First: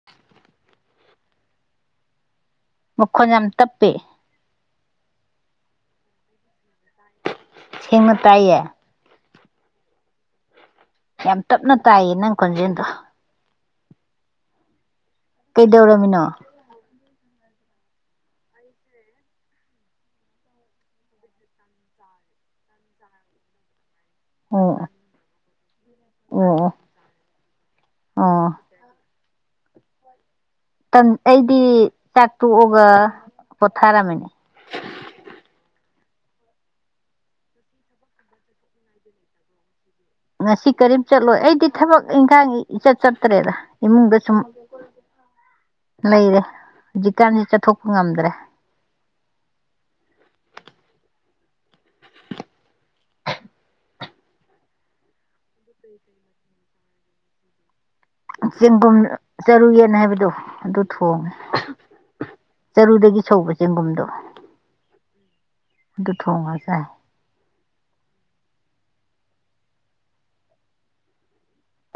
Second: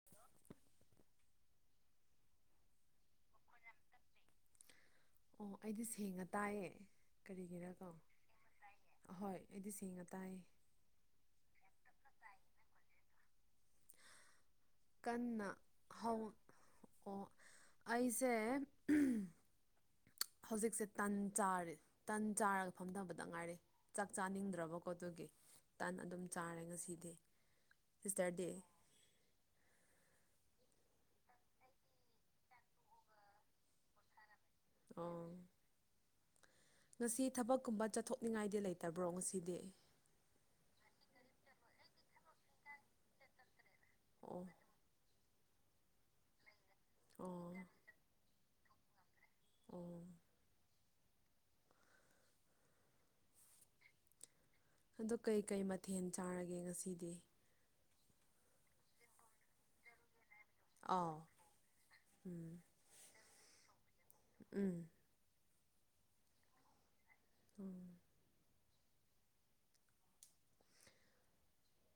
ꯑ [inaudible] ꯃꯈꯣꯟ ꯌꯥꯝ ꯇꯞꯄꯦ ꯑꯣ ꯑꯩꯗꯤ ꯁꯦꯡꯅ ꯇꯥꯏꯌꯦ ꯀꯔꯤꯒꯤꯔꯀꯣ ꯁꯦꯡꯅ ꯇꯥꯏꯌꯦ ꯑꯍꯣꯏ ꯑꯩꯗꯤ ꯁꯦꯡꯅ ꯇꯥꯏ ꯌꯥꯝ ꯇꯞꯅ ꯇꯥꯏꯌꯦ ꯅꯪ ꯈꯣꯟꯖꯦꯜꯗꯣ ꯀꯟꯅ ꯍꯧ ꯀꯩꯗꯧꯔꯝꯃꯤꯅꯣ ꯑꯣ ꯑꯩꯁꯦ ꯍꯧꯖꯤꯛꯁꯦ ꯇꯟ ꯆꯥꯔꯦ ꯇꯟ ꯆꯥꯔꯒ ꯐꯝꯗꯕꯗ ꯉꯥꯏꯔꯦ ꯆꯥꯛ ꯑꯣ ꯆꯥꯅꯤꯡꯗ꯭ꯔꯕꯀꯣ ꯑꯗꯨꯒꯤ ꯇꯟ ꯑꯗꯨꯝ ꯆꯥꯔꯦ ꯑꯣ ꯉꯁꯤꯗꯤ ꯑꯣ ꯁꯤꯁꯇꯔ ꯗꯤ ꯑꯩꯗꯤ ꯆꯥꯛ ꯇꯣꯛꯑꯒ ꯄꯣꯊꯥꯔꯝꯃꯤꯅꯦ ꯑꯣ ꯉꯁꯤ ꯊꯕꯛꯀꯨꯝꯕ ꯆꯠꯊꯣꯛꯅꯤꯡꯉꯥꯏꯗꯤ ꯂꯩꯇꯕ꯭ꯔꯣ ꯉꯁꯤꯗꯤ ꯉꯁꯤ ꯀꯔꯤꯝ ꯆꯠꯂꯣꯏ ꯑꯩꯗꯤ ꯊꯕꯛ ꯏꯪꯈꯥꯡ ꯏꯆꯠ ꯆꯠꯇ꯭ꯔꯦꯗ ꯏꯃꯨꯡꯗ ꯁꯨꯝ ꯑꯣ ꯂꯩꯔꯦ ꯑꯣ ꯍꯧꯖꯤꯛꯀꯥꯟꯁꯤ ꯆꯠꯊꯣꯛꯄ ꯉꯝꯗ꯭ꯔꯦ ꯑꯣ ꯑꯗꯣ ꯀꯩꯀꯩ ꯃꯊꯦꯜ ꯆꯥꯔꯒꯦ ꯉꯁꯤꯗꯤ ꯆꯦꯡꯒꯨꯝ ꯆꯔꯨ ꯌꯦꯟ ꯍꯥꯏꯕꯗꯣ ꯑꯗꯨ ꯑꯥꯎ ꯊꯣꯡꯉꯦ ꯆꯔꯨꯗꯒꯤ ꯁꯧꯕ ꯆꯦꯡꯒꯨꯝꯗꯣ ꯎꯝ ꯑꯗꯨ ꯊꯣꯡꯉꯥ ꯆꯥꯏ ꯎꯝ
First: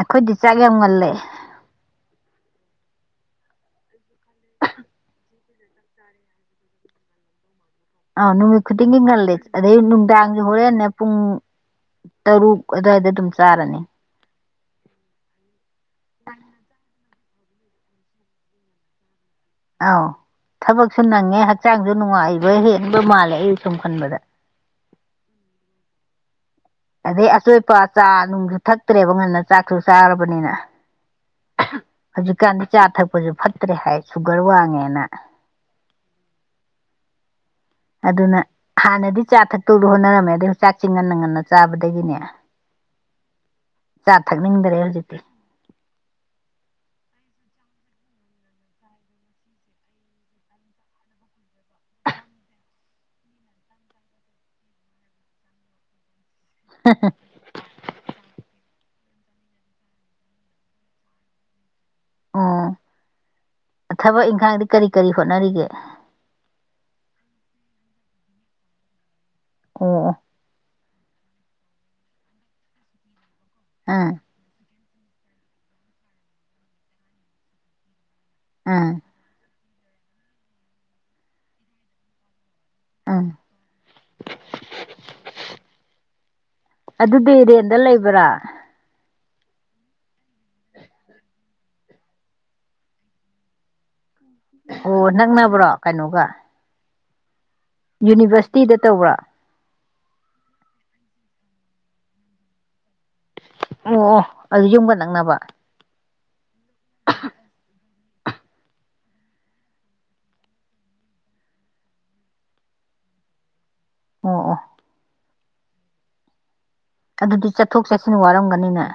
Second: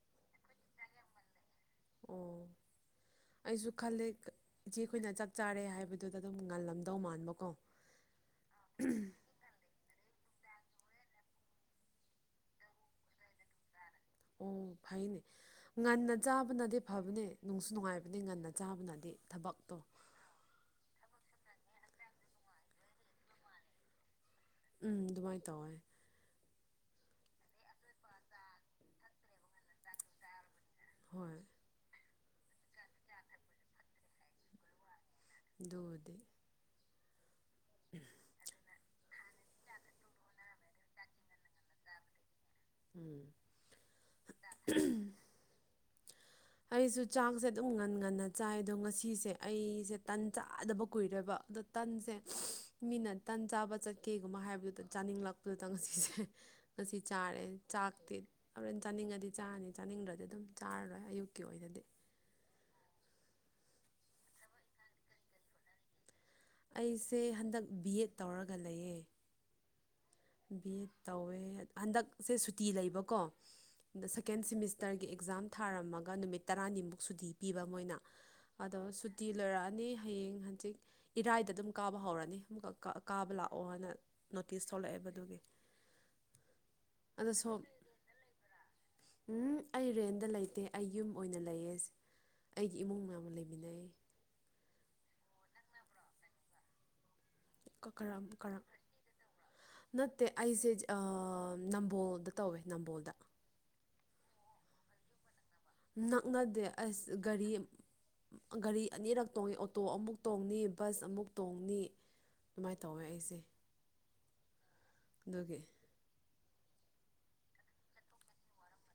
ꯑꯈꯣꯏꯗꯤ ꯆꯥꯛ ꯌꯥꯝ ꯉꯜꯂꯦ ꯑꯣ ꯑꯩꯁꯨ ꯈꯜꯂꯦ ꯏꯆꯦꯈꯣꯏꯅ ꯆꯥꯛ ꯆꯥꯔꯦ ꯍꯥꯏꯕꯗꯨꯗ ꯑꯗꯨꯝ ꯉꯜꯂꯝꯗꯧ ꯃꯥꯟꯕꯀꯣ ꯑ ꯅꯨꯃꯤꯠ ꯈꯨꯗꯤꯡꯒꯤ ꯉꯜꯂꯦ ꯑꯗꯩ ꯅꯨꯡꯗꯥꯡꯖꯨ ꯍꯣꯔꯦꯟꯅꯦ ꯄꯨꯡ ꯇꯔꯨꯛ ꯑꯗꯥꯏꯗ ꯗꯨꯝ ꯆꯥꯔꯅꯤ ꯎꯝ ꯐꯩꯅꯦ ꯉꯟꯅ ꯆꯥꯕꯅꯗꯤ ꯐꯕꯅꯦ ꯅꯨꯡꯁꯨ ꯅꯨꯡꯉꯥꯏꯕꯅꯤ ꯉꯟꯅ ꯆꯥꯕꯅꯗꯤ ꯊꯕꯛ ꯑ ꯊꯕꯛꯁꯨ ꯅꯪꯉꯦ ꯍꯛꯆꯥꯡꯁꯨ ꯅꯨꯡꯉꯥꯏꯕ ꯍꯦꯟꯕ ꯃꯥꯜꯂꯦ ꯑꯩꯅ ꯁꯨꯝ ꯈꯟꯕꯗ ꯎꯝ ꯗꯨꯃꯥꯏꯅ ꯇꯧꯋꯦ ꯑꯗꯩꯩ ꯑꯆꯣꯏ ꯏꯄꯥ ꯆꯥ ꯅꯨꯡꯁꯨ ꯊꯛꯇ꯭ꯔꯦꯕ ꯉꯟꯅ ꯆꯥꯛꯁꯨ ꯆꯥꯔꯕꯅꯤꯅ ꯍꯣꯏ ꯍꯧꯖꯤꯛꯀꯥꯟꯗꯤ ꯆꯥ ꯊꯛꯄꯁꯨ ꯐꯠꯇ꯭ꯔꯦ ꯍꯥꯏ ꯁꯨꯒꯔ ꯋꯥꯡꯉꯦꯅ ꯗꯨꯕꯨꯗꯤ ꯑꯗꯨꯅ ꯍꯥꯟꯅꯗꯤ ꯆꯥ ꯊꯛꯇꯧꯗ ꯍꯣꯠꯅꯔꯝꯃꯦ ꯑꯗꯩ ꯆꯥꯛꯁꯦ ꯉꯟꯅ ꯉꯟꯅ ꯆꯥꯕꯗꯒꯤꯅꯦ ꯎꯝ ꯆꯥ ꯊꯛꯅꯤꯡꯗꯔꯦ ꯍꯧꯖꯤꯛꯇꯤ ꯑꯩꯁꯨ ꯆꯥꯛꯁꯦ ꯑꯗꯨꯝ ꯉꯟ ꯉꯟꯅ ꯆꯥꯏ ꯑꯗꯣ ꯉꯁꯤꯁꯦ ꯑꯩꯁꯦ ꯇꯟ ꯆꯥꯗꯕ ꯀꯨꯏꯔꯦꯕ ꯑꯗꯣ ꯇꯟꯁꯦ ꯃꯤꯅ ꯇꯟ ꯆꯥꯕ ꯆꯠꯀꯦꯒꯨꯝꯕ ꯍꯥꯏꯕꯗꯨꯗ ꯆꯥꯅꯤꯡꯂꯛꯄꯗꯨꯗ ꯉꯁꯤꯁꯦ ꯉꯁꯤ ꯆꯥꯔꯦ ꯆꯥꯛꯇꯤ ꯍꯣꯔꯦꯟ ꯆꯥꯅꯤꯡꯉꯗꯤ ꯆꯥꯔꯅꯤ ꯆꯥꯅꯤꯡꯗ꯭ꯔꯗꯤ ꯑꯗꯨꯝ ꯆꯥꯔꯔꯣꯏ ꯑꯌꯨꯛ ꯀꯤ ꯑꯣꯏꯅꯗꯤ ꯑꯣ ꯊꯕꯛ ꯏꯟꯈꯥꯡꯗꯤ ꯀꯔꯤ ꯀꯔꯤ ꯍꯣꯠꯅꯔꯤꯒꯦ ꯑꯩꯁꯦ ꯍꯟꯗꯛ ꯕꯤ ꯑꯦꯠ ꯇꯧꯔꯒ ꯂꯩꯌꯦ ꯑꯣ ꯑꯣ ꯕꯤ ꯑꯦꯠ ꯇꯧꯋꯦ ꯍꯟꯗꯛꯁꯦ ꯁꯨꯇꯤ ꯂꯩꯕꯀꯣ ꯑꯥ ꯁꯦꯀꯦꯟ ꯁꯦꯃꯤꯁꯇꯔꯒꯤ ꯑꯦꯛꯖꯥꯝ ꯊꯥꯔꯝꯃꯒ ꯅꯨꯃꯤꯠ ꯇꯔꯥꯅꯤꯃꯨꯛ ꯁꯨꯇꯤ ꯄꯤꯕ ꯃꯣꯏꯅ ꯑꯗꯣ ꯑꯥ ꯇꯤ ꯂꯣꯏꯔꯛꯑꯅꯤ ꯍꯌꯦꯡ ꯍꯪꯖꯤꯛ ꯏꯔꯥꯏꯗ ꯑꯗꯨꯝ ꯀꯥꯕ ꯍꯧꯔꯅꯤ ꯑꯃꯨꯛꯀꯛ ꯀꯥ ꯑꯥ ꯀꯥꯕ ꯂꯥꯛꯑꯣ ꯍꯥꯏꯅ ꯅꯣꯇꯤꯁ ꯊꯣꯛꯂꯛꯑꯦꯕ ꯑꯗꯨ ꯑꯗꯨꯗꯤ ꯁꯣꯝ ꯔꯦꯟꯗ ꯂꯩꯕ꯭ꯔꯥ ꯎꯝ ꯑꯩ ꯔꯦꯟꯗ ꯂꯩꯇꯦ ꯑꯩ ꯌꯨꯝ ꯑꯣꯏꯅ ꯂꯩꯌꯦ ꯑꯩꯒꯤ ꯏꯃꯨꯡ ꯃꯌꯥꯝꯒ ꯂꯩꯃꯤꯟꯅꯩ ꯑꯣ ꯅꯛ ꯅꯕꯔꯣ ꯀꯩꯅꯣꯒ ꯀ ꯀꯔꯝ ꯀꯔꯝ ꯌꯨꯅꯤꯚꯔꯁꯤꯇꯤꯗ ꯇꯧꯕ꯭ꯔꯣ ꯅꯠꯇꯦ ꯑꯩꯁꯦ ꯅꯝꯕꯣꯜꯗ ꯇꯧꯋꯦ ꯅꯝꯕꯣꯜꯗ ꯑꯣ ꯑꯣ ꯑꯗꯨ ꯌꯨꯝꯒ ꯅꯛꯅꯕ ꯅꯛꯅꯗꯦ ꯑꯁ ꯒꯥꯔꯤ ꯒꯥꯔꯤ ꯑꯅꯤꯔꯛ ꯇꯣꯡꯏ ꯑꯣꯇꯣ ꯑꯃꯨꯛ ꯇꯣꯡꯅꯤ ꯕꯁ ꯑꯃꯨꯛ ꯇꯣꯡꯅꯤ ꯑꯗꯨꯃꯥꯏꯅ ꯇꯧꯋꯦ ꯑꯩꯁꯦ ꯑꯣ ꯑꯣ ꯑꯗꯨꯒꯤ ꯑꯗꯨꯗꯤ ꯆꯠꯊꯣꯛ ꯆꯠꯁꯤꯟ ꯋꯥꯔꯝꯒꯅꯤꯅꯦ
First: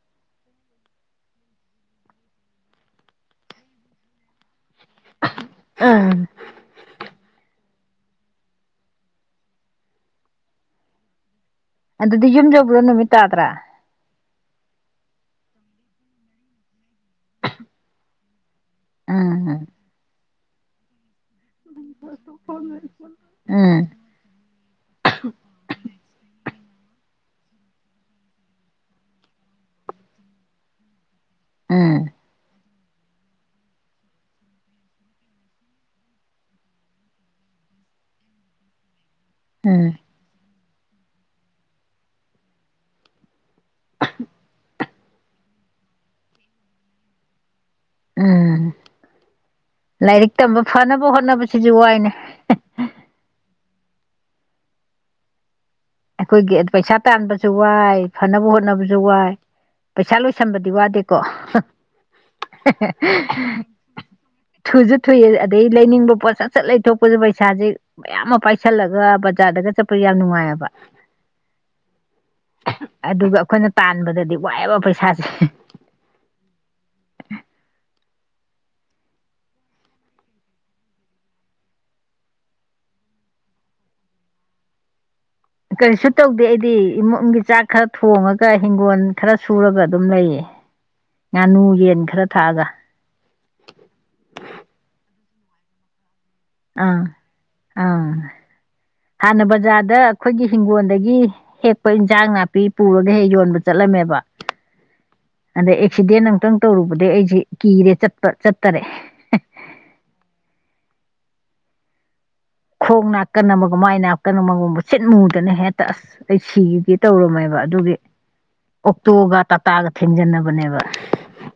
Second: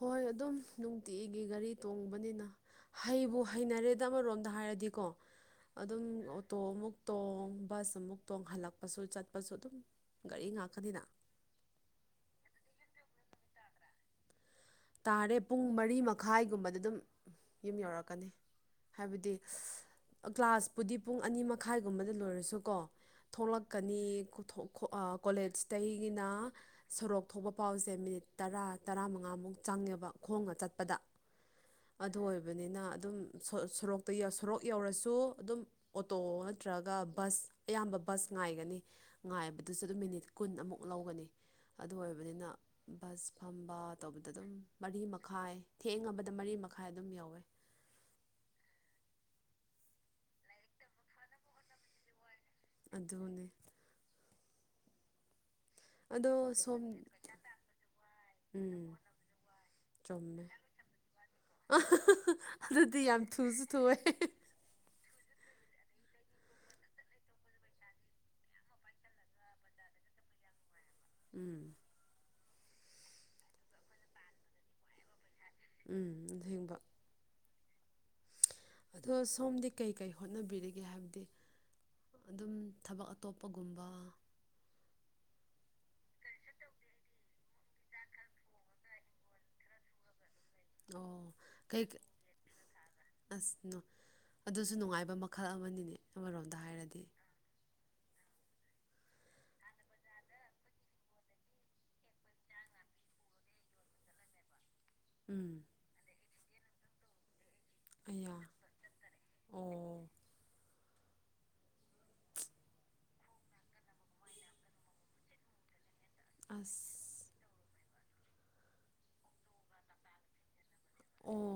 ꯍꯣꯏ ꯑꯗꯨꯝ ꯅꯨꯡꯇꯤꯒꯤ ꯒꯥꯔꯤ ꯇꯣꯡꯕꯅꯤꯅ ꯍꯩꯕꯨ ꯍꯩꯅꯔꯦꯗ ꯑꯃꯔꯣꯝꯗ ꯍꯥꯏꯔꯗꯤꯀꯣ ꯑꯗꯨꯝ ꯎꯝ ꯑꯣꯇꯣ ꯑꯃꯨꯛ ꯇꯣꯡ ꯕꯁ ꯑꯃꯨꯛ ꯇꯣꯡ ꯍꯜꯂꯛꯄꯁꯨ ꯆꯠꯄꯁꯨ ꯑꯗꯨꯝ ꯒꯥꯔꯤ ꯉꯥꯛꯀꯅꯤꯅ ꯑꯗꯨꯗꯤ ꯌꯨꯝ ꯌꯧꯕꯗ ꯅꯨꯃꯤꯠ ꯇꯥꯗ꯭ꯔꯥ ꯇꯥꯔꯦ ꯄꯨꯡ ꯃꯔꯤ ꯃꯈꯥꯏꯒꯨꯝꯕꯗ ꯑꯗꯨꯝ ꯌꯨꯝ ꯌꯧꯔꯛꯀꯅꯤ ꯍꯥꯏꯕꯗꯤ ꯎꯝ ꯑ ꯀ꯭ꯂꯥꯁꯄꯨꯗꯤ ꯄꯨꯡ ꯑꯅꯤ ꯃꯛ ꯇꯪꯈꯥꯏꯒꯨꯝꯕꯗ ꯂꯣꯏꯔꯁꯨꯀꯣ ꯎꯝ ꯊꯣꯛꯂꯛꯀꯅꯤ ꯀꯣꯂꯦꯖꯇꯒꯤꯅ ꯁꯣꯔꯣꯛ ꯊꯣꯛꯄ ꯄꯥꯎꯁꯦ ꯃꯤꯅꯤꯠ ꯇꯔꯥ ꯇꯔꯥꯃꯉꯥꯃꯨꯛ ꯆꯪꯉꯦꯕ ꯈꯣꯡꯅꯥ ꯆꯠꯄꯗ ꯎꯝ ꯑꯗꯨ ꯑꯣꯏꯕꯅꯤꯅ ꯑꯗꯨꯝ ꯁꯣ ꯁꯨꯔꯣꯛꯇ ꯌꯧ ꯁꯣꯔꯣꯛ ꯌꯧꯔꯁꯨ ꯑꯗꯨꯝ ꯑꯣꯇꯣ ꯅꯠꯇ꯭ꯔꯒ ꯕꯁ ꯑꯌꯥꯝꯕ ꯕꯁ ꯉꯥꯏꯒꯅꯤ ꯉꯥꯏꯕꯗꯨꯁꯨ ꯎꯝ ꯑꯗꯨꯝ ꯃꯤꯅꯤꯠ ꯀꯨꯟ ꯑꯃꯨꯛ ꯂꯧꯒꯅꯤ ꯑꯗꯨ ꯑꯣꯏꯕꯅꯤꯅ ꯕꯁ ꯐꯝꯕ ꯇꯧꯕ ꯇꯗꯨꯝ ꯃꯔꯤ ꯃꯈꯥꯏ ꯊꯦꯡꯉꯕꯗ ꯃꯔꯤ ꯃꯈꯥꯏ ꯑꯗꯨꯝ ꯌꯧꯋꯦ ꯎꯝ ꯂꯥꯏꯔꯤꯛ ꯇꯝꯕ ꯐꯅꯕ ꯍꯣꯠꯅꯕꯁꯤꯁꯨ ꯋꯥꯏꯅꯦ ꯑꯗꯨꯅꯦ ꯑꯗꯣ ꯑꯩꯈꯣꯏꯒꯤ ꯁꯣꯝ ꯄꯩꯁꯥ ꯇꯥꯟꯕꯁꯨ ꯋꯥꯏ ꯐꯅꯕ ꯍꯣꯠꯅꯕꯖꯨ ꯋꯥꯏ ꯄꯩꯁꯥ ꯆꯨꯝꯃꯦ ꯂꯣꯏꯁꯟꯕꯗꯤ ꯋꯥꯗꯦꯀꯣ ꯑꯗꯨꯗꯤ ꯌꯥꯝ ꯊꯨꯁꯨ ꯊꯨꯑꯦ ꯊꯨꯁꯨ ꯊꯨꯏ ꯑ ꯑꯗꯩ ꯂꯩꯅꯤꯡꯕ ꯄꯣꯠ ꯁꯠ ꯁꯠ ꯂꯩꯊꯣꯛꯄꯁꯨ ꯄꯩꯁꯥꯥꯁꯦ ꯃꯌꯥꯝ ꯑꯃ ꯄꯥꯏꯁꯜꯂꯒ ꯕꯖꯥꯔꯗꯒ ꯆꯠꯄ ꯌꯥꯝ ꯅꯨꯡꯉꯥꯏꯑꯦꯕ ꯎꯝ ꯑꯗꯨꯒ ꯑꯈꯣꯏꯅ ꯇꯥꯟꯕꯗꯗꯤ ꯋꯥꯏꯑꯦꯕ ꯄꯩꯁꯥꯁꯦ ꯎꯝ ꯑꯁꯦꯡꯕ ꯑꯗꯣ ꯁꯣꯝꯗꯤ ꯀꯩ ꯀꯩ ꯍꯣꯠꯅꯕꯤꯔꯤꯒꯦ ꯍꯥꯏꯕꯗꯤ ꯑꯗꯨꯝ ꯊꯕꯛ ꯑꯇꯣꯞꯄ ꯒꯨꯝꯕ ꯀꯔꯤꯁꯨ ꯇꯧꯗꯦ ꯑꯩꯗꯤ ꯏꯃꯨꯡꯒꯤ ꯆꯥꯛ ꯈꯔ ꯊꯣꯡꯉꯒ ꯍꯤꯡꯒꯣꯜ ꯈꯔ ꯁꯨꯔꯒ ꯑꯗꯨꯝ ꯂꯩꯌꯦ ꯑꯣ ꯉꯥꯅꯨ ꯀꯩ ꯌꯦꯟ ꯈꯔ ꯊꯥꯛꯑꯒ ꯑꯁ ꯅꯣ ꯑꯗꯨꯁꯨ ꯅꯨꯡꯉꯥꯏꯕ ꯃꯈꯜ ꯑꯃꯅꯤꯅꯦ ꯑꯃꯔꯣꯝ ꯑꯥ ꯑꯥ ꯍꯥꯟꯅ ꯕꯖꯥꯔꯗ ꯑꯩꯈꯣꯏꯒꯤ ꯍꯤꯡꯒꯣꯜꯗꯒꯤ ꯍꯦꯛꯄ ꯏꯟꯁꯥꯡ ꯅꯥꯄꯤ ꯄꯨꯔꯒ ꯍꯦꯛ ꯌꯣꯟꯕ ꯆꯠꯂꯝꯃꯦꯕ ꯎꯝ ꯑꯗꯩ ꯑꯦꯛꯁꯤꯗꯦꯟ ꯑꯃꯨꯛꯇꯪ ꯇꯧꯔꯨꯕꯗꯒꯤ ꯑꯩꯁꯦ ꯀꯤꯔꯦ ꯆꯠꯄ ꯑꯌꯥ ꯆꯠꯇꯔꯦ ꯑꯣ [unintelligible] ꯀꯣꯛ ꯅꯥꯀꯟ ꯑꯃꯒ ꯃꯥꯏ ꯅꯥꯀꯟ ꯑꯃꯒꯕ ꯃꯨꯁꯤꯠ ꯃꯨꯗꯅ ꯍꯦꯛꯇ ꯑꯁ ꯑꯩ ꯁꯤꯒꯦ ꯑꯁ ꯇꯧꯔꯝꯃꯦꯕ ꯑꯗꯨꯒꯤ ꯑꯣꯛꯇꯣꯒ ꯇꯥꯇꯥꯒ ꯊꯦꯡꯖꯟꯅꯕꯅꯦꯕ ꯑꯣ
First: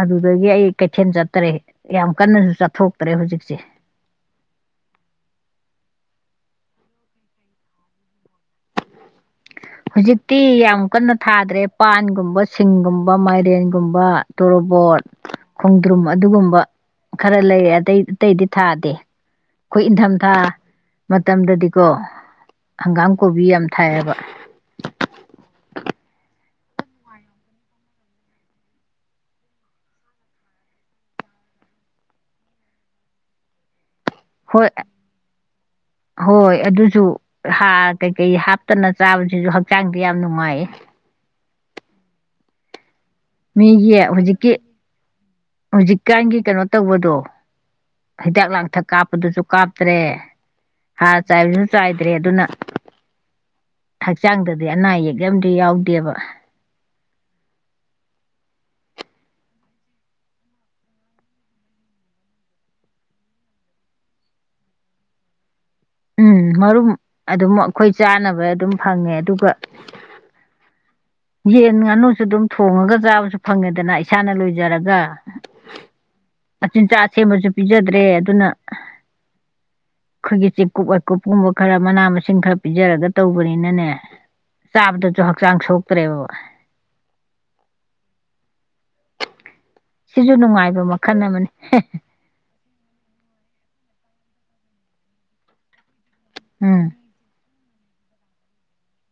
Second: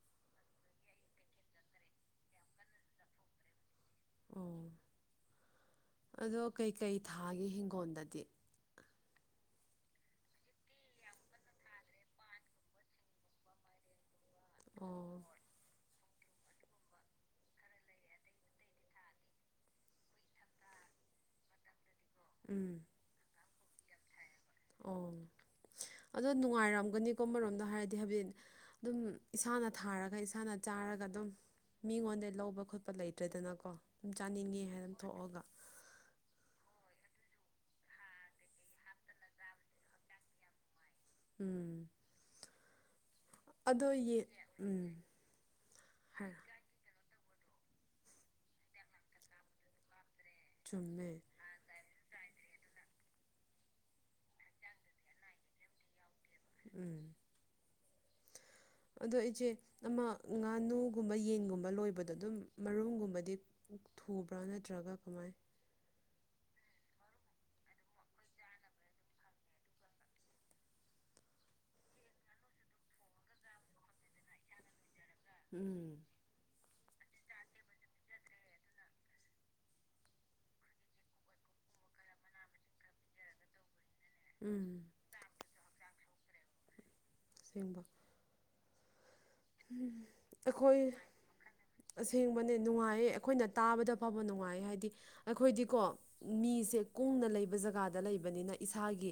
ꯑꯗꯨꯗꯒꯤ ꯑꯩ ꯀꯩꯊꯦꯜ ꯆꯠꯇ꯭ꯔꯦ ꯌꯥꯝ ꯀꯟꯅꯁꯨ ꯆꯠꯊꯣꯛꯇ꯭ꯔꯦ ꯍꯧꯖꯤꯛꯁꯦ ꯑꯣ ꯑꯗꯣ ꯀꯩ ꯀꯩ ꯊꯥꯒꯦ ꯍꯤꯡꯈꯣꯟꯗꯗꯤ ꯍꯨꯖꯤꯛꯇꯤ ꯌꯥꯝ ꯀꯟꯅ ꯊꯥꯗ꯭ꯔꯦ ꯄꯥꯟꯒꯨꯝꯕ ꯁꯤꯡꯒꯨꯝꯕ ꯃꯥꯏꯔꯦꯟꯒꯨꯝꯕ ꯇꯣꯔꯣꯕꯣꯠ ꯑꯣ ꯈꯣꯡꯗ꯭ꯔꯨꯝ ꯑꯗꯨꯒꯨꯝꯕ ꯈꯔ ꯂꯩ ꯑꯇꯩ ꯑꯇꯩꯗꯤ ꯊꯥꯗꯦ ꯈꯣꯏ ꯏꯟꯊꯝꯊꯥ ꯃꯇꯝꯗꯗꯤꯀꯣ ꯎꯝ ꯍꯪꯒꯥꯝ ꯀꯣꯕꯤ ꯌꯥꯝ ꯊꯥꯏꯌꯦꯕ ꯑꯣ ꯑꯗꯣ ꯅꯨꯡꯉꯥꯏꯔꯝꯒꯅꯤꯀꯣ ꯑꯃꯥꯔꯣꯝꯗ ꯍꯥꯏꯔꯗꯤ ꯍꯥꯏꯐꯦꯠ ꯑꯗꯨꯝ ꯏꯁꯥꯅ ꯊꯥꯔꯒ ꯏꯁꯥꯅ ꯆꯥꯔꯒ ꯑꯗꯨꯝ ꯃꯤꯉꯣꯟꯗꯩ ꯂꯧꯕ ꯈꯣꯠꯄ ꯂꯩꯇ꯭ꯔꯦꯗꯅꯀꯣ ꯁꯨꯝ ꯍꯣꯏ ꯆꯥꯅꯤꯡꯉꯦ ꯍꯥꯏꯅ ꯊꯣꯛꯑꯒ ꯍꯣꯏ ꯑꯗꯨꯁꯨ ꯍꯥꯔ ꯀꯩ ꯀꯩ ꯍꯥꯞꯇꯅ ꯆꯥꯕꯖꯤꯖꯨ ꯍꯛꯆꯥꯡꯗꯤ ꯌꯥꯝ ꯅꯨꯡꯉꯥꯏꯌꯦ ꯎꯝ ꯑꯗꯣ ꯃꯤꯒꯤ ꯌꯦꯟ ꯍꯨꯖꯤꯛꯀꯤ ꯎꯝ ꯍꯨꯖꯤꯛ ꯀꯥꯟꯒꯤ ꯍꯥꯏꯔꯣ ꯀꯩꯅꯣ ꯇꯧꯕꯗꯣ ꯍꯤꯗꯥꯛ ꯂꯥꯡꯊꯛ ꯀꯥꯞꯄꯗꯨꯁꯨ ꯀꯥꯞꯇ꯭ꯔꯦ ꯆꯨꯝꯃꯦ ꯍꯥꯔ ꯆꯥꯏꯕꯁꯨ ꯆꯥꯏꯗ꯭ꯔꯦ ꯑꯗꯨꯅ ꯍꯛꯆꯥꯡꯗꯗꯤ ꯑꯅꯥ ꯑꯌꯦꯛ ꯌꯥꯝꯗꯤ ꯌꯥꯎꯗꯦꯕ ꯎꯝ ꯑꯗꯣ ꯏꯆꯦ ꯑꯃ ꯉꯥꯅꯨꯒꯨꯝꯕ ꯌꯦꯟꯒꯨꯝꯕ ꯂꯣꯏꯕꯗꯣ ꯑꯗꯨꯝ ꯃꯔꯨꯝ ꯒꯨꯝꯕꯗꯤ ꯎ ꯊꯨꯕ꯭ꯔꯥ ꯅꯠꯇ꯭ꯔꯒ ꯀꯃꯥꯏ ꯎꯝ ꯃꯔꯨꯝ ꯑꯗꯨꯝ ꯑꯈꯣꯏ ꯆꯥꯅꯕ ꯑꯗꯨꯝ ꯐꯪꯉꯦ ꯑꯗꯨꯒ ꯌꯦꯟ ꯉꯥꯅꯨꯁꯨ ꯑꯗꯨꯝ ꯊꯣꯡꯉꯒ ꯆꯥꯕꯁꯨ ꯐꯪꯉꯦꯗꯅ ꯏꯁꯥꯅ ꯂꯣꯏꯖꯔꯒ ꯎꯝ ꯃꯆꯤꯟꯖꯥꯛ ꯁꯦꯝꯕꯁꯨ ꯄꯤꯖꯗ꯭ꯔꯦ ꯑꯗꯨꯅ ꯑꯩꯈꯣꯏꯒꯤ ꯆꯤꯞ ꯀꯨꯞ ꯋꯥꯏꯀꯨꯞ ꯀꯨꯝꯕ ꯈꯔ ꯃꯅꯥ ꯃꯁꯤꯡ ꯈꯔ ꯄꯤꯖꯔꯒ ꯇꯧꯕꯅꯤꯅꯅꯦ ꯎꯝ ꯆꯥꯕꯗꯁꯨ ꯍꯛꯆꯥꯡ ꯁꯣꯛꯇ꯭ꯔꯦꯕ ꯁꯦꯡꯕ ꯁꯤꯁꯨ ꯅꯨꯡꯉꯥꯏꯕ ꯑꯩꯈꯣꯏ ꯃꯈꯜ ꯑꯃꯅꯤ ꯑꯁꯦꯡꯕꯅꯦ ꯅꯨꯡꯉꯥꯏꯌꯦ ꯑꯩꯈꯣꯏꯅ ꯇꯥꯕꯗ ꯐꯕ ꯅꯨꯡꯉꯥꯏꯌꯦ ꯍꯥꯏꯗꯤ ꯑꯩꯈꯣꯏꯗꯤꯀꯣ ꯃꯤꯁꯦ ꯎꯝ ꯀꯨꯡꯅ ꯂꯩꯕ ꯖꯒꯥꯗ ꯂꯩꯕꯅꯤꯅ ꯏꯁꯥꯒꯤ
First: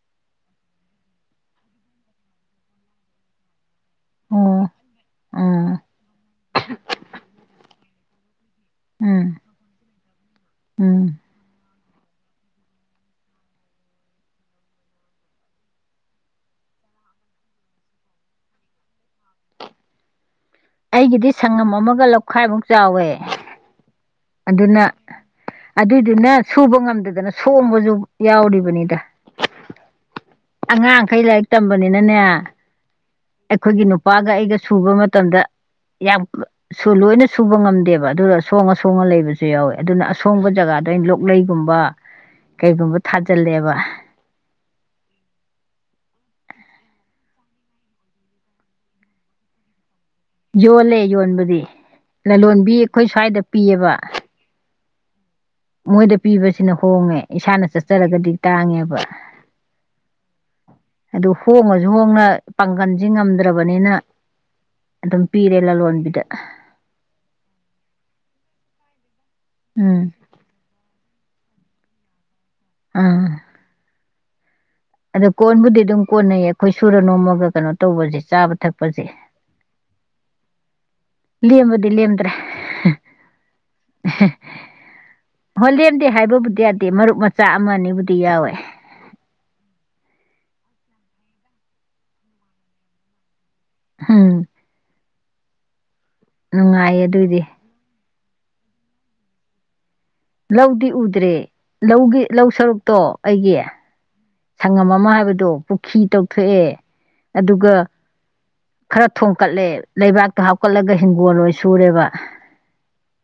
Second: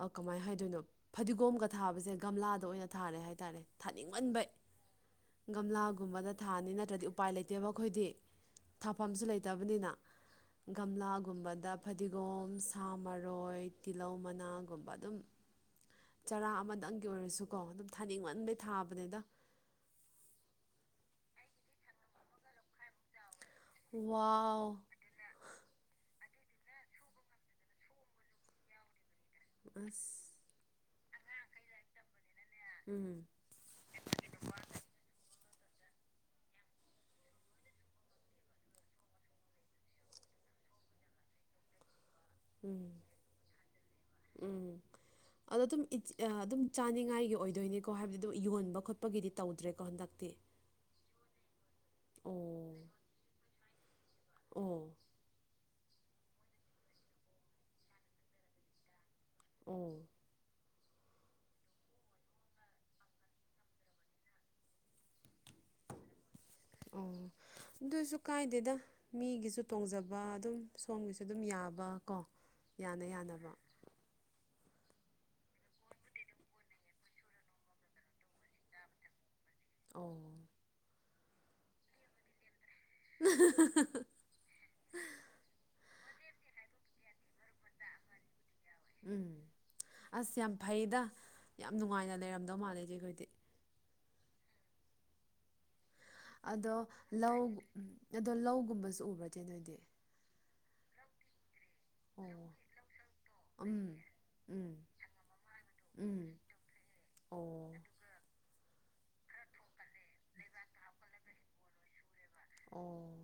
ꯑꯥ ꯀꯃꯥꯏꯅ ꯍꯥꯏꯗꯣꯏꯅꯣ ꯐꯗꯤꯒꯣꯝꯒ ꯊꯥꯕꯖꯦ ꯒꯝꯂꯥꯗ ꯑꯣꯏꯅ ꯊꯥꯔꯦ ꯍꯥꯏꯇꯥꯔꯦ ꯊꯥꯅꯤꯡꯃꯟꯕꯩ ꯑꯣ ꯎꯝ ꯒꯝꯂꯥꯒꯨꯝꯕꯗ ꯊ ꯅꯠꯇ꯭ꯔꯗꯤ ꯎꯄꯥꯏ ꯂꯩꯇꯦꯕ ꯑꯈꯣꯏꯗꯤ ꯊꯥꯐꯝꯁꯨ ꯎꯝ ꯂꯩꯇꯕꯅꯤꯅ ꯎꯝ ꯒꯝꯂꯥꯒꯨꯝꯕ ꯗ ꯐꯗꯤꯒꯣꯝ ꯁꯥ ꯃꯔꯣꯏ ꯇꯤꯜꯍꯧ ꯃꯅꯥꯒꯨꯝꯕ ꯑꯗꯨꯝ ꯆꯔꯥ ꯑꯃꯗꯪꯒꯤ ꯑꯣꯏꯔꯁꯨꯀꯣ ꯑꯗꯨꯝ ꯊꯥꯅꯤꯡꯃꯟꯕꯩ ꯊꯥꯕꯅꯤꯗ ꯑꯩꯒꯤꯗꯤ ꯁꯪꯉꯝ ꯑꯃꯒ ꯂꯧꯈꯥꯏꯃꯨꯛ ꯆꯥꯎꯋꯦ ꯋꯥꯎ ꯑꯗꯨꯅ ꯑꯗꯨꯏꯗꯨꯅ ꯁꯨꯕ ꯉꯝꯗꯗꯅ ꯁꯣꯡꯕꯁꯨ ꯌꯥꯎꯔꯤꯕꯅꯤꯗ ꯑꯁ ꯑꯉꯥꯡꯈꯩ ꯂꯥꯏꯔꯤꯛ ꯇꯝꯕꯅꯤꯅꯅꯦ ꯎꯝ ꯑꯩꯈꯣꯏꯒꯤ ꯅꯨꯄꯥꯒ ꯑꯩꯒ ꯁꯨꯕ ꯃꯇꯝꯗ ꯌꯥꯝ ꯁꯨ ꯂꯣꯏꯅ ꯁꯨꯕ ꯉꯝꯗꯦꯕ ꯑꯗꯨꯗ ꯁꯣꯡꯉ ꯁꯣꯡꯉ ꯂꯩꯕꯁꯨ ꯌꯥꯎꯋꯦ ꯑꯗꯨꯅ ꯑꯁꯣꯡꯕ ꯖꯒꯥꯗ ꯒꯤ ꯑꯩꯅ ꯂꯣꯛꯂꯩꯒꯨꯝꯕ [inaudible] ꯀꯩꯒꯨꯝꯕ ꯊꯥꯖꯤꯜꯂꯦꯕ ꯎꯝ ꯑꯗꯣ ꯑꯗꯨꯝ ꯑꯗꯨꯝ ꯆꯥꯅꯤꯡꯉꯥꯏꯒꯤ ꯑꯣꯏꯗꯣꯏꯅꯤꯀꯣ ꯍꯥꯏꯕꯗꯤ ꯑꯗꯨꯝ ꯌꯣꯟꯕ ꯈꯣꯠꯄꯒꯤꯗꯤ ꯇꯧꯗ꯭ꯔꯦꯀꯣ ꯍꯟꯗꯛꯇꯤ ꯌꯣꯜꯂꯦ ꯌꯣꯟꯕꯗꯤ ꯂꯂꯣꯟꯕꯤ ꯑꯣ ꯑꯩꯈꯣꯏ ꯁ꯭ꯋꯥꯏꯗ ꯄꯤꯌꯦꯕ ꯑꯣ ꯃꯣꯏꯗ ꯄꯤꯕꯁꯤꯅ ꯍꯣꯡꯉꯦ ꯏꯁꯥꯅ ꯆꯠꯆꯔꯒꯗꯤ ꯇꯥꯡꯉꯦꯕ ꯑꯣ ꯑꯗꯨ ꯍꯣꯡꯉꯁꯨ ꯍꯣꯡꯅ ꯄꯥꯡꯒꯟꯁꯤ ꯉꯝꯗ꯭ꯔꯕꯅꯤꯅ ꯑꯗꯨꯝ ꯄꯤꯔꯦ ꯂꯂꯣꯟꯕꯤꯗ ꯑꯣ ꯑꯗꯨꯁꯨ ꯀꯥꯏꯗꯦꯗ ꯃꯤꯒꯤꯁꯨ ꯎꯝ ꯇꯣꯡꯖꯕ ꯑꯗꯨꯝ ꯁꯣꯝꯒꯤꯁꯦ ꯑꯗꯨꯝ ꯌꯥꯕ ꯀꯣ ꯌꯥꯅ ꯑꯥ ꯌꯥꯅꯕ ꯑꯗꯣ ꯀꯣꯟꯕꯨꯗꯤ ꯑꯗꯨꯝ ꯀꯣꯟꯅꯩꯌꯦ ꯑꯈꯣꯏ ꯁꯨꯔ ꯅꯣꯝꯃꯒ ꯀꯩꯅꯣ ꯇꯧꯕꯖꯦ ꯆꯥꯕ ꯊꯛꯄꯖꯦ ꯑꯣ ꯂꯦꯝꯕꯗꯤ ꯂꯦꯝꯗ꯭ꯔꯦ [unintelligible] ꯍꯣꯂꯦꯟꯗꯤ ꯍꯥꯏꯕꯕꯨꯗꯤ ꯌꯥꯗꯦ ꯃꯔꯨꯞ ꯃꯆꯥ ꯑꯃ ꯑꯅꯤꯕꯨꯗꯤ ꯌꯥꯎꯋꯦ ꯎꯝ ꯑꯁ ꯌꯥꯝ ꯐꯩꯗ ꯌꯥꯝ ꯅꯨꯡꯉꯥꯏꯅ ꯂꯩꯔꯝꯗꯧ ꯃꯥꯜꯂꯦ ꯏꯆꯦꯈꯣꯏꯗꯤ ꯎꯝ ꯑꯗꯣ ꯅꯨꯡꯉꯥꯏꯌꯦ ꯑꯗꯨꯏꯗꯤ ꯂꯧ ꯑꯗꯣ ꯂꯧꯒꯨꯝꯕꯁꯨ ꯎꯕ꯭ꯔ ꯆꯦ ꯅꯣꯏꯗꯤ ꯂꯧꯗꯤ ꯎꯗ꯭ꯔꯦ ꯂꯧꯒꯤ ꯑꯣ ꯂꯧ ꯁꯔꯨꯛꯇꯣ ꯑꯩꯒꯤ ꯎꯝ ꯎꯝ ꯁꯪꯉꯝ ꯑꯃ ꯍꯥꯏꯕꯗꯣ ꯄꯨꯈ꯭ꯔꯤ ꯎꯝ ꯇꯧꯊꯣꯛꯑꯦ ꯑꯗꯨꯒ ꯑꯣ ꯈꯔ ꯊꯣꯡꯀꯠꯂꯦ ꯂꯩꯕꯥꯛꯇꯣ ꯍꯥꯞꯀꯠꯂꯒ ꯍꯤꯡꯒꯣꯜꯂꯣꯏ ꯁꯨꯔꯦꯕ ꯑꯣ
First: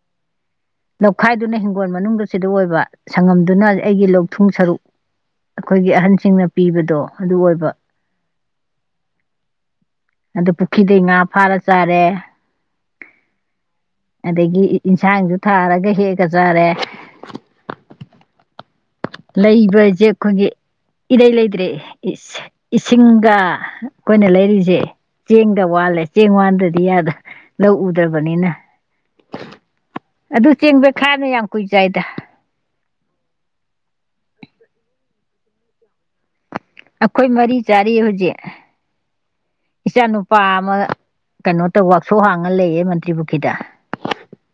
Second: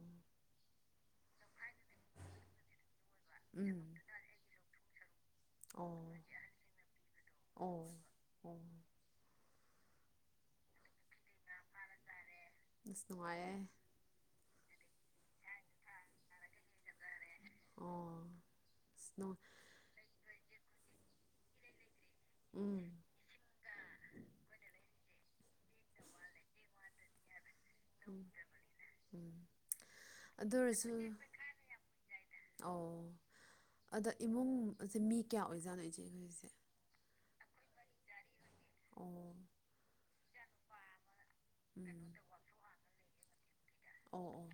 ꯂꯧꯈꯥꯏꯗꯨꯅ ꯍꯤꯡꯒꯣꯜ ꯃꯅꯨꯡꯗ ꯁꯤꯗ ꯑꯣꯏꯕ ꯁꯪꯉꯝꯗꯨꯅ ꯎꯝ ꯑꯩꯒꯤ ꯂꯧꯊꯨꯡ ꯁꯔꯨꯛ ꯑꯈꯣꯏꯒꯤ ꯑꯣ ꯑꯍꯟꯁꯤꯡꯅ ꯄꯤꯕꯗꯣ ꯑꯗꯨ ꯑꯣꯏꯕ ꯑꯣ ꯑꯣ ꯑꯗꯨ ꯄꯨꯈ꯭ꯔꯤꯗꯩ ꯉꯥ ꯐꯥꯔ ꯆꯥꯔꯦ ꯑꯁ ꯅꯨꯡꯉꯥꯏꯌꯦ ꯑꯗꯒꯤ ꯏꯟꯁꯥꯡꯖꯨ ꯊꯥꯔꯒ ꯍꯦꯛꯑꯒ ꯆꯥꯔꯦ ꯑꯣ ꯑꯁ ꯅꯨꯡ ꯂꯩꯕ ꯖꯦ ꯈꯣꯏꯒꯤ ꯏꯔꯩ ꯂꯩꯗꯔꯦ ꯏꯁꯤ ꯏꯁꯤ ꯎꯝ ꯆꯤꯡꯒ ꯑꯩꯈꯣꯏꯅ ꯂꯩꯔꯤꯁꯦ ꯆꯦꯡꯒ ꯋꯥꯜꯂꯦ ꯆꯦꯡ ꯋꯥꯟꯗ꯭ꯔꯗꯤ ꯌꯥꯗꯦ ꯂꯧ ꯎꯝ ꯎꯗ꯭ꯔꯕꯅꯤꯅ ꯎꯝ ꯑꯗꯨ ꯆꯦꯡ ꯕꯦꯛꯈꯥꯏ ꯑꯃꯅ ꯌꯥꯝ ꯀꯨꯏꯅꯥ ꯆꯥꯏꯗ ꯑꯣ ꯑꯗ ꯏꯃꯨꯡꯁꯦ ꯃꯤ ꯀꯌꯥ ꯑꯣꯏꯖꯥꯠꯅꯣ ꯏꯆꯦ ꯈꯣꯏꯁꯦ ꯑꯩꯈꯣꯏ ꯃꯔꯤ ꯆꯥꯔꯤ ꯍꯧꯖꯤꯛ ꯑꯣ ꯏꯆꯥ ꯅꯨꯨꯄꯥ ꯑꯃ ꯀꯩꯅꯣ ꯎꯝ ꯇꯧ ꯋꯥꯛꯁꯣꯞ ꯍꯥꯡꯉꯒ ꯂꯩꯌꯦ ꯃꯟꯇ꯭ꯔꯤ ꯄꯨꯈ꯭ꯔꯤꯗ ꯑꯣ ꯑꯣ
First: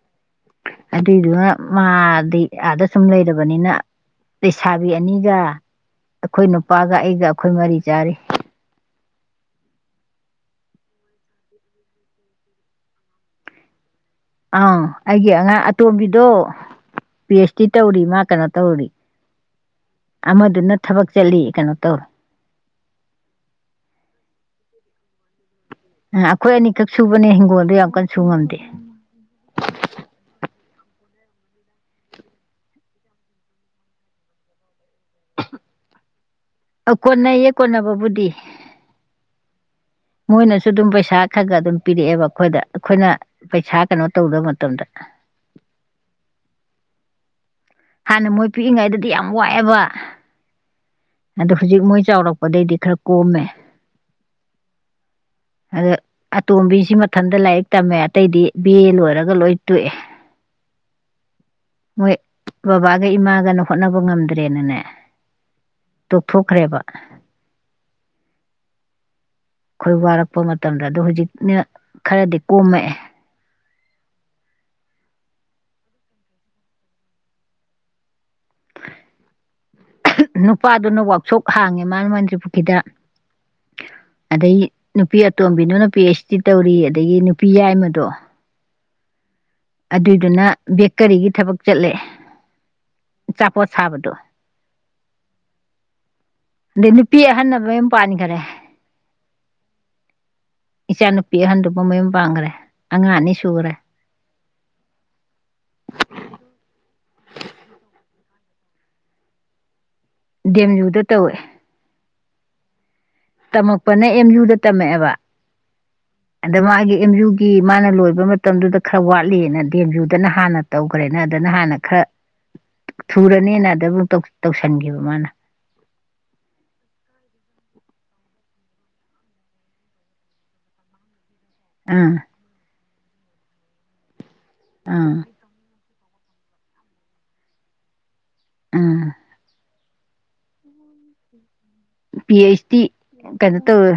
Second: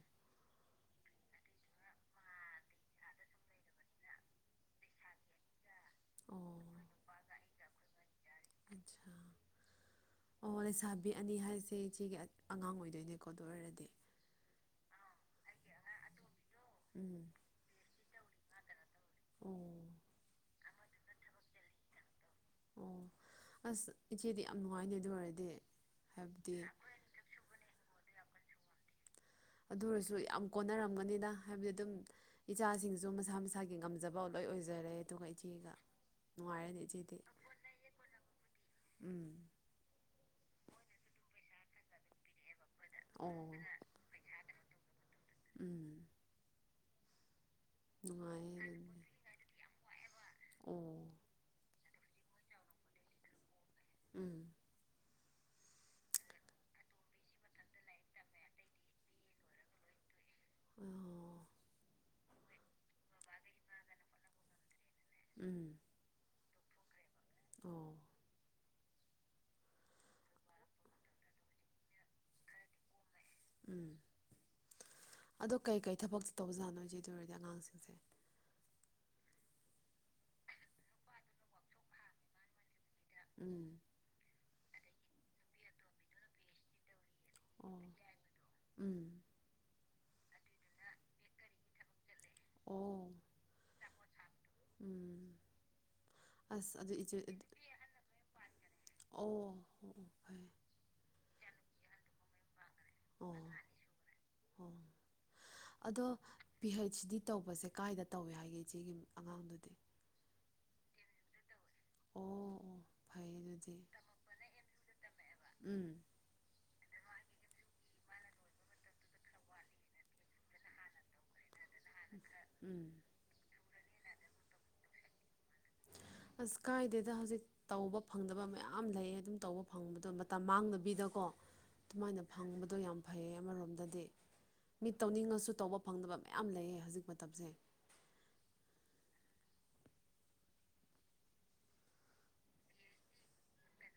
ꯑꯗꯨꯏꯗꯨꯅ ꯃꯥꯗꯤ ꯑꯥꯗ ꯁꯨꯝ ꯂꯩꯔꯕꯅꯤꯅ ꯂꯩꯁꯥꯕꯤ ꯑꯅꯤꯒ ꯑꯩꯈꯣꯏ ꯅꯨꯄꯥꯒ ꯑꯩꯒ ꯑꯩꯈꯣꯏ ꯃꯔꯤ ꯆꯥꯔꯤ ꯑꯆꯥꯥ [inaudible] ꯑꯣ ꯂꯩꯁꯥꯕꯤ ꯑꯅꯤ ꯍꯥꯏꯖꯦ ꯏꯆꯦꯒꯤ ꯑ ꯑꯉꯥꯡ ꯑꯣꯏꯗꯣꯏꯅꯦꯀꯣ ꯑꯗꯨ ꯑꯣꯏꯔꯗꯤ ꯑꯥ ꯑꯩꯒꯤ ꯑꯉꯥꯡ ꯑꯇꯣꯝꯕꯤꯗꯣ ꯎꯝ ꯑꯦꯁꯇꯤ ꯇꯧꯔꯤ ꯃꯥ ꯀꯩꯅꯣ ꯇꯧꯔꯤ ꯑꯣ ꯑꯃꯗꯨꯅ ꯊꯕꯛ ꯆꯠꯂꯤ ꯀꯩꯅꯣ ꯇꯧꯔꯣ ꯑꯣ ꯑꯁ ꯏꯆꯦꯗꯤ ꯌꯥꯝ ꯅꯨꯡꯉꯥꯏꯅꯦ ꯑꯗꯨ ꯑꯣꯏꯔꯗꯤ ꯑꯥ ꯑꯈꯣꯏ ꯍꯥꯏꯕꯗꯤ ꯑꯅꯤꯈꯛ ꯁꯨꯕꯅꯦ ꯍꯤꯡꯒꯣꯜꯗꯣ ꯌꯥꯝ ꯀꯟꯅ ꯁꯨ ꯉꯝꯗꯦ ꯑꯗꯨ ꯑꯣꯏꯔꯁꯨ ꯌꯥꯝ ꯀꯣꯟꯅꯔꯝꯒꯅꯤꯅ ꯍꯥꯏꯕꯗꯤ ꯑꯗꯨꯝ ꯏꯆꯥꯁꯤꯡꯁꯨ ꯃꯁꯥ ꯃꯁꯥꯒꯤ ꯉꯝꯖꯕ ꯂꯣꯏ ꯑꯣꯏꯖꯔꯦ ꯑꯗꯨꯒ ꯆꯦꯒ ꯅꯨꯡꯉꯥꯏꯔꯦꯅꯦ ꯏꯆꯦꯗꯤ ꯀꯣꯟꯅꯩꯌꯦ ꯀꯣꯟꯅꯕꯕꯨꯗꯤ [inaudible] ꯎꯝ ꯃꯣꯏꯅꯁꯨ ꯑꯗꯨꯝ ꯄꯩꯁꯥ ꯈ ꯒ ꯑꯗꯨꯝ ꯄꯤꯔꯛꯑꯦꯕ ꯑꯈꯣꯏꯗ ꯑꯈꯣꯏꯅ ꯑꯣ ꯄꯩꯁꯥ ꯀꯩꯅꯣ ꯇꯧꯗꯕ ꯃꯇꯝꯗ ꯎꯝ ꯍꯥꯟꯅ ꯃꯣꯏ ꯅꯨꯡꯉꯥꯏꯌꯦ ꯑꯗꯨꯗꯤ ꯄꯤꯛꯏꯉꯩꯗꯗꯤ ꯌꯥꯝ ꯋꯥꯏꯑꯦꯕ ꯑꯣ ꯑꯗꯣ ꯍꯧꯖꯤꯛ ꯃꯣꯏ ꯆꯥꯎꯔꯛꯄꯗꯩꯗꯤ ꯈꯔ ꯀꯣꯝꯃꯦ ꯎꯝ ꯑꯗ ꯑꯇꯣꯝꯕꯤꯁꯤ ꯃꯊꯟꯇ ꯂꯥꯏꯔꯤꯛ ꯇꯝꯃꯦ ꯑꯇꯩꯗꯤ ꯕꯤ ꯑꯦ ꯂꯣꯏꯔꯒ ꯂꯣꯏ ꯇꯣꯛꯑꯦ ꯑꯣ ꯃꯣꯏ ꯕꯕꯥꯒ ꯏꯃꯥꯒꯅ ꯍꯣꯠꯅꯕ ꯉꯝꯗ꯭ꯔꯦꯅꯅꯦ ꯎꯝ ꯇꯣꯛꯊꯣꯛꯈ꯭ꯔꯦꯕ ꯑꯣ ꯑꯩꯈꯣꯏ ꯋꯥꯔꯛꯄ ꯃꯇꯝꯗ ꯑꯗꯣ ꯍꯧꯖꯤꯛꯅ ꯈꯔꯗꯤ ꯀꯣꯝꯃꯛꯑꯦ ꯎꯝ ꯑꯗꯣ ꯀꯩꯀꯩ ꯊꯕꯛꯁꯦ ꯇꯧꯖꯥꯠꯅꯣ ꯏꯆꯦ ꯑꯗꯨ ꯑꯣꯏꯔꯗꯤ ꯑꯉꯥꯡꯁꯤꯡꯁꯦ ꯅꯨꯄꯥꯗꯨꯅ ꯋꯥꯛꯁꯣꯞ ꯍꯥꯡꯉꯦ ꯃꯥꯅ ꯃꯥꯟꯇ꯭ꯔꯤ ꯄꯨꯨꯈ꯭ꯔꯤꯗ ꯎꯝ ꯑꯗꯩ ꯅꯨꯄꯤ ꯑꯇꯣꯝꯕꯤꯗꯨꯅ ꯄꯤ ꯑꯩꯆ ꯗꯤ ꯇꯧꯔꯤ ꯑꯗꯒꯤ ꯅꯨꯄꯤ ꯑꯣ ꯌꯥꯏꯃꯗꯣ ꯎꯝ ꯑꯗꯨꯏꯗꯨꯅ ꯕꯦꯀꯔꯤꯒꯤ ꯊꯕꯛ ꯆꯠꯂꯦ ꯑꯣ ꯑꯥꯆꯥꯄꯣꯠ ꯁꯥꯕꯗꯣ ꯎꯝ ꯑꯁ ꯑꯗꯩ ꯑꯗꯨ ꯏꯆꯦ ꯅꯨꯄꯤ ꯑꯗꯨ ꯑꯍꯟꯅ ꯃꯌꯨꯝ ꯄꯥꯟꯈꯔꯦ [inaudible] ꯑꯣ ꯑꯣ ꯐꯔꯦ ꯏꯆꯥ ꯅꯨꯨꯄꯤ ꯑꯍꯟꯗꯨꯕꯨ ꯃꯌꯨꯝ ꯄꯥꯟꯒꯔꯦ ꯑꯣ ꯎꯝ ꯑꯗꯣ ꯄꯤ ꯍꯩꯆ ꯗꯤ ꯇꯧꯕꯁꯦ ꯀꯥꯏꯗ ꯇꯧꯋꯦ ꯍꯥꯏꯒꯦ ꯏꯆꯦꯒꯤ ꯑꯉꯥꯡꯗꯨꯗꯤ ꯗꯦꯝ ꯌꯨꯗ ꯇꯧꯋꯦ ꯑꯣ ꯑꯣ ꯐꯩ ꯑꯗꯨꯗꯤ ꯇꯝꯃꯛꯄꯅ ꯑꯦꯝ ꯌꯨꯗ ꯇꯝꯃꯛꯑꯦꯕ ꯎꯝ ꯑꯗ ꯃꯥꯒꯤ ꯑꯦꯝ ꯖꯨꯒꯤ ꯃꯥꯅ ꯂꯣꯏꯕ ꯃꯇꯝꯗꯨꯗ ꯈꯔ ꯋꯥꯠꯂꯤꯅ ꯗꯤ ꯑꯦꯝ ꯌꯨꯗꯅ ꯍꯥꯟꯅ ꯇꯧꯒꯔꯦꯅ ꯑꯗꯅ ꯍꯥꯟꯅ ꯈꯔ ꯎꯝ ꯊꯨꯔꯅꯤꯅ ꯑꯗꯕꯨꯨ ꯇꯧ ꯇꯧꯁꯟꯈꯤꯕ ꯃꯥꯅ ꯑꯁ ꯀꯥꯏꯗꯦꯗ ꯍꯧꯖꯤꯛ ꯇꯧꯕ ꯐꯪꯗꯕ ꯃꯌꯥꯝ ꯂꯩ ꯑꯗꯨꯝ ꯇꯧꯕ ꯐꯪꯕꯗꯣ ꯃꯇꯝ ꯃꯥꯡꯗꯕꯤꯗꯀꯣ ꯑꯥ ꯑꯗꯨꯃꯥꯏꯅ ꯐꯪꯕꯗꯣ ꯌꯥꯝ ꯐꯩꯌꯦ ꯑꯃꯔꯣꯝꯗꯗꯤ ꯃꯤ ꯑꯥ ꯇꯧꯅꯤꯡꯉꯁꯨ ꯇꯧꯕ ꯐꯪꯗꯕ ꯃꯌꯥꯝ ꯂꯩꯌꯦ ꯍꯧꯖꯤꯛ ꯃꯇꯝꯁꯦ ꯎꯝ ꯄꯤ ꯑꯩꯆ ꯗꯤ ꯀꯩꯅꯣ ꯇꯧꯋ